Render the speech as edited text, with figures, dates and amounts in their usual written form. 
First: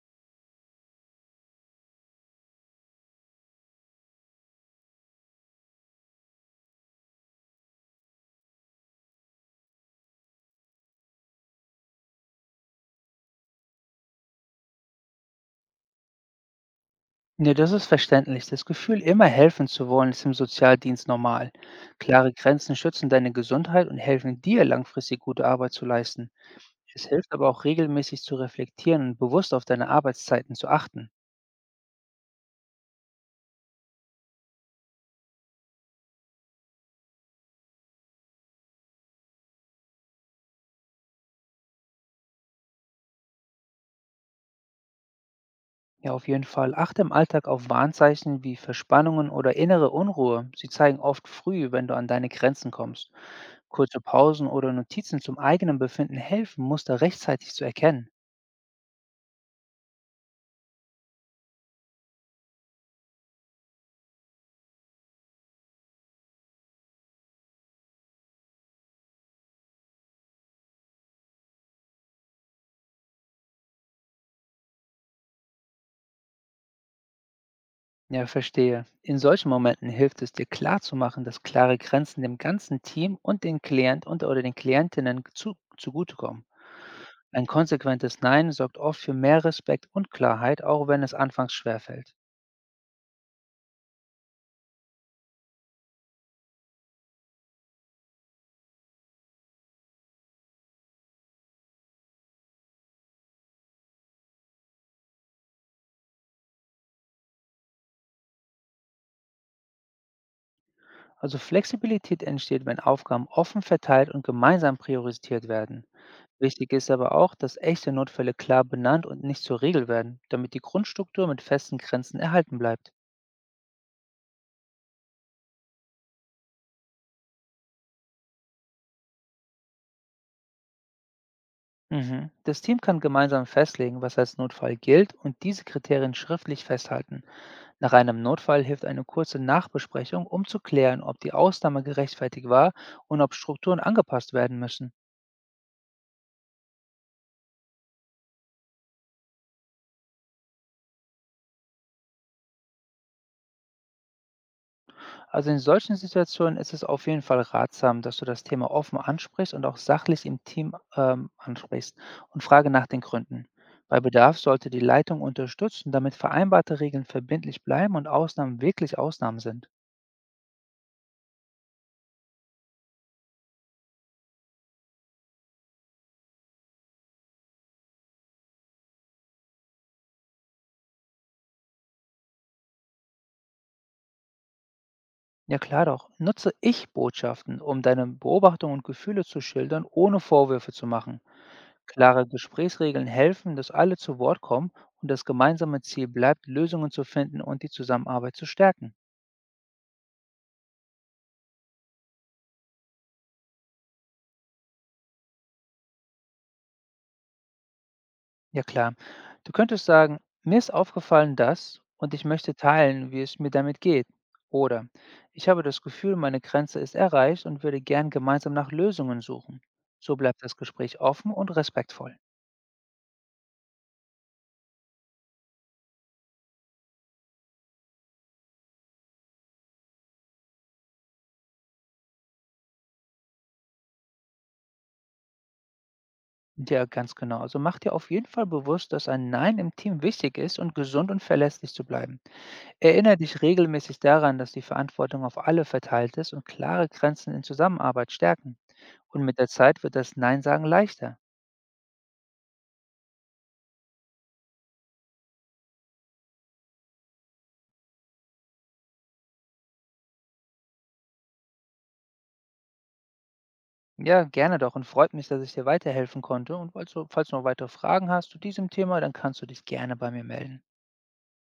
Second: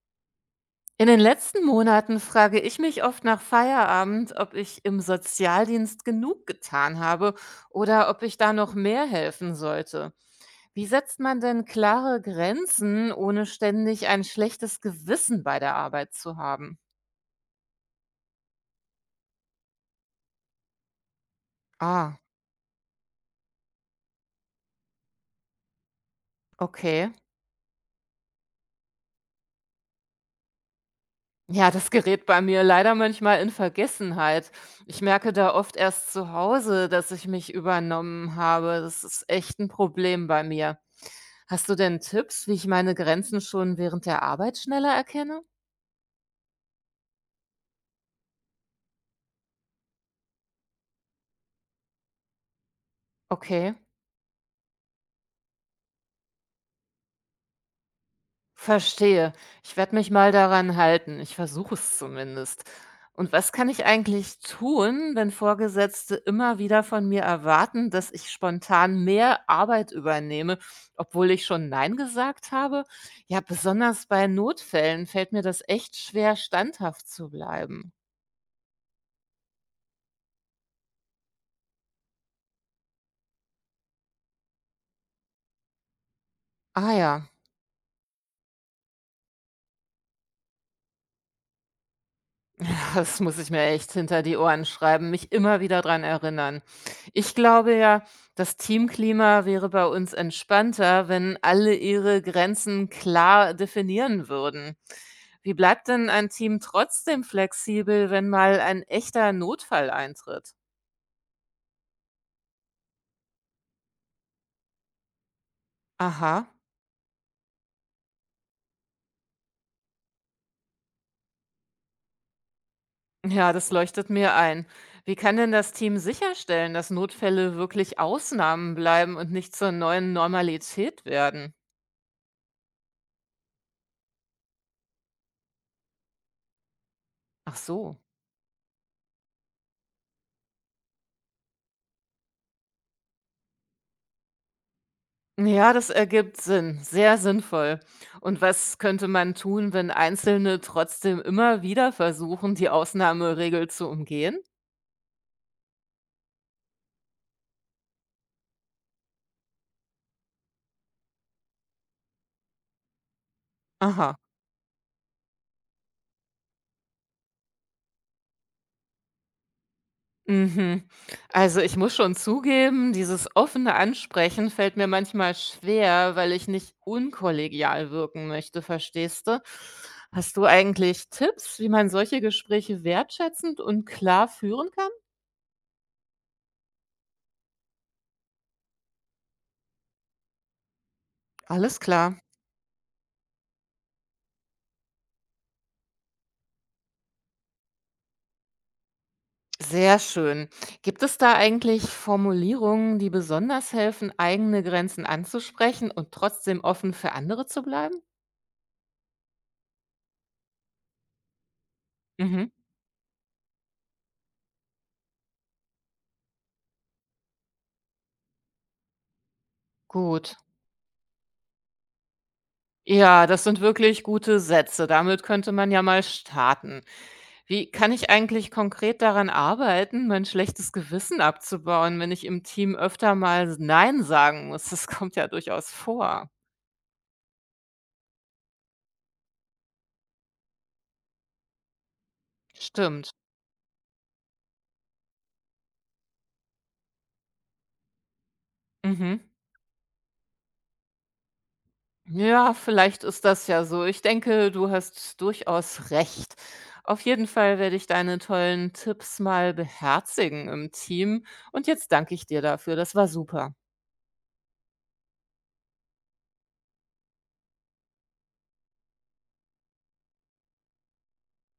In den letzten Monaten frage ich mich oft nach Feierabend, ob ich im Sozialdienst genug getan habe oder ob ich da noch mehr helfen sollte. Wie setzt man denn klare Grenzen, ohne ständig ein schlechtes Gewissen bei der Arbeit zu haben? Ja, das ist verständlich. Das Gefühl, immer helfen zu wollen, ist im Sozialdienst normal. Ah, Klare Grenzen schützen deine Gesundheit und helfen dir, langfristig gute Arbeit zu leisten. Es okay. hilft aber auch regelmäßig zu reflektieren und bewusst auf deine Arbeitszeiten zu achten. Ja, das gerät bei mir leider manchmal in Vergessenheit. Ich merke da oft erst zu Hause, dass ich mich übernommen habe. Das ist echt ein Problem bei mir. Hast du denn Tipps, wie ich meine Grenzen schon während der Arbeit schneller erkenne? Ja, auf jeden Fall. Achte im Alltag auf Warnzeichen wie Verspannungen oder innere Unruhe. Sie zeigen oft früh, wenn du an deine Grenzen kommst. Okay. Kurze Pausen oder Notizen zum eigenen Befinden helfen, Muster rechtzeitig zu erkennen. Verstehe. Ich werde mich mal daran halten. Ich versuche es zumindest. Und was kann ich eigentlich tun, wenn Vorgesetzte immer wieder von mir erwarten, dass ich spontan mehr Arbeit übernehme, obwohl ich schon Nein gesagt habe? Ja, besonders bei Notfällen fällt mir das echt schwer, standhaft zu bleiben. Ja, verstehe. In solchen Momenten hilft es dir klarzumachen, dass klare Grenzen dem ganzen Team und den Klient und oder den Klientinnen zugutekommen. Ah ja. Ein konsequentes Nein sorgt oft für mehr Respekt und Klarheit, auch wenn es anfangs schwerfällt. Das muss ich mir echt hinter die Ohren schreiben, mich immer wieder dran erinnern. Ich glaube ja, das Teamklima wäre bei uns entspannter, wenn alle ihre Grenzen klar definieren würden. Wie bleibt denn ein Team trotzdem flexibel, wenn mal ein echter Notfall eintritt? Also Flexibilität entsteht, wenn Aufgaben offen verteilt und gemeinsam priorisiert werden. Aha, Wichtig ist aber auch, dass echte Notfälle klar benannt und nicht zur Regel werden, damit die Grundstruktur mit festen Grenzen erhalten bleibt. ja, das leuchtet mir ein. Wie kann denn das Team sicherstellen, dass Notfälle wirklich Ausnahmen bleiben und nicht zur neuen Normalität werden? Mhm. Das Team kann gemeinsam festlegen, was als Notfall gilt und diese Kriterien schriftlich festhalten. Ach Nach so. einem Notfall hilft eine kurze Nachbesprechung, um zu klären, ob die Ausnahme gerechtfertigt war und ob Strukturen angepasst werden müssen. Ja, das ergibt Sinn, sehr sinnvoll. Und was könnte man tun, wenn Einzelne trotzdem immer wieder versuchen, die Ausnahmeregel zu umgehen? Also in solchen Situationen ist es auf jeden Fall ratsam, dass du das Thema offen ansprichst und auch sachlich im Team ansprichst und frage nach den Gründen. Bei Aha. Bedarf sollte die Leitung unterstützen, damit vereinbarte Regeln verbindlich bleiben und Ausnahmen wirklich Ausnahmen sind. Mhm. Also ich muss schon zugeben, dieses offene Ansprechen fällt mir manchmal schwer, weil ich nicht unkollegial wirken möchte, verstehst du? Hast du eigentlich Tipps, wie man solche Gespräche wertschätzend und klar führen kann? Ja klar doch, nutze Ich-Botschaften, um deine Beobachtungen und Gefühle zu schildern, ohne Vorwürfe zu machen. Alles klar. Klare Gesprächsregeln helfen, dass alle zu Wort kommen und das gemeinsame Ziel bleibt, Lösungen zu finden und die Zusammenarbeit zu stärken. Sehr schön. Gibt es da eigentlich Formulierungen, die besonders helfen, eigene Grenzen anzusprechen und trotzdem offen für andere zu bleiben? Ja klar, du könntest sagen, mir ist aufgefallen das und ich Mhm. möchte teilen, wie es mir damit geht. Oder ich habe das Gefühl, meine Grenze ist erreicht und würde gern gemeinsam nach Lösungen suchen. So Gut. bleibt das Gespräch offen und respektvoll. Ja, das sind wirklich gute Sätze. Damit könnte man ja mal starten. Wie kann ich eigentlich konkret daran arbeiten, mein schlechtes Gewissen abzubauen, wenn ich im Team öfter mal Nein sagen muss? Das kommt ja durchaus vor. Ja, ganz genau. Also mach dir auf jeden Fall bewusst, dass ein Nein im Team wichtig ist und gesund und verlässlich zu bleiben. Stimmt. Erinnere dich regelmäßig daran, dass die Verantwortung auf alle verteilt ist und klare Grenzen in Zusammenarbeit stärken. Mhm. Und mit der Zeit wird das Nein sagen leichter. Ja, vielleicht ist das ja so. Ich denke, du hast durchaus recht. Auf jeden Fall werde ich deine tollen Tipps mal beherzigen im Team. Und jetzt danke ich dir dafür. Das war super. Ja, gerne doch und freut mich, dass ich dir weiterhelfen konnte. Und falls du noch weitere Fragen hast zu diesem Thema, dann kannst du dich gerne bei mir melden.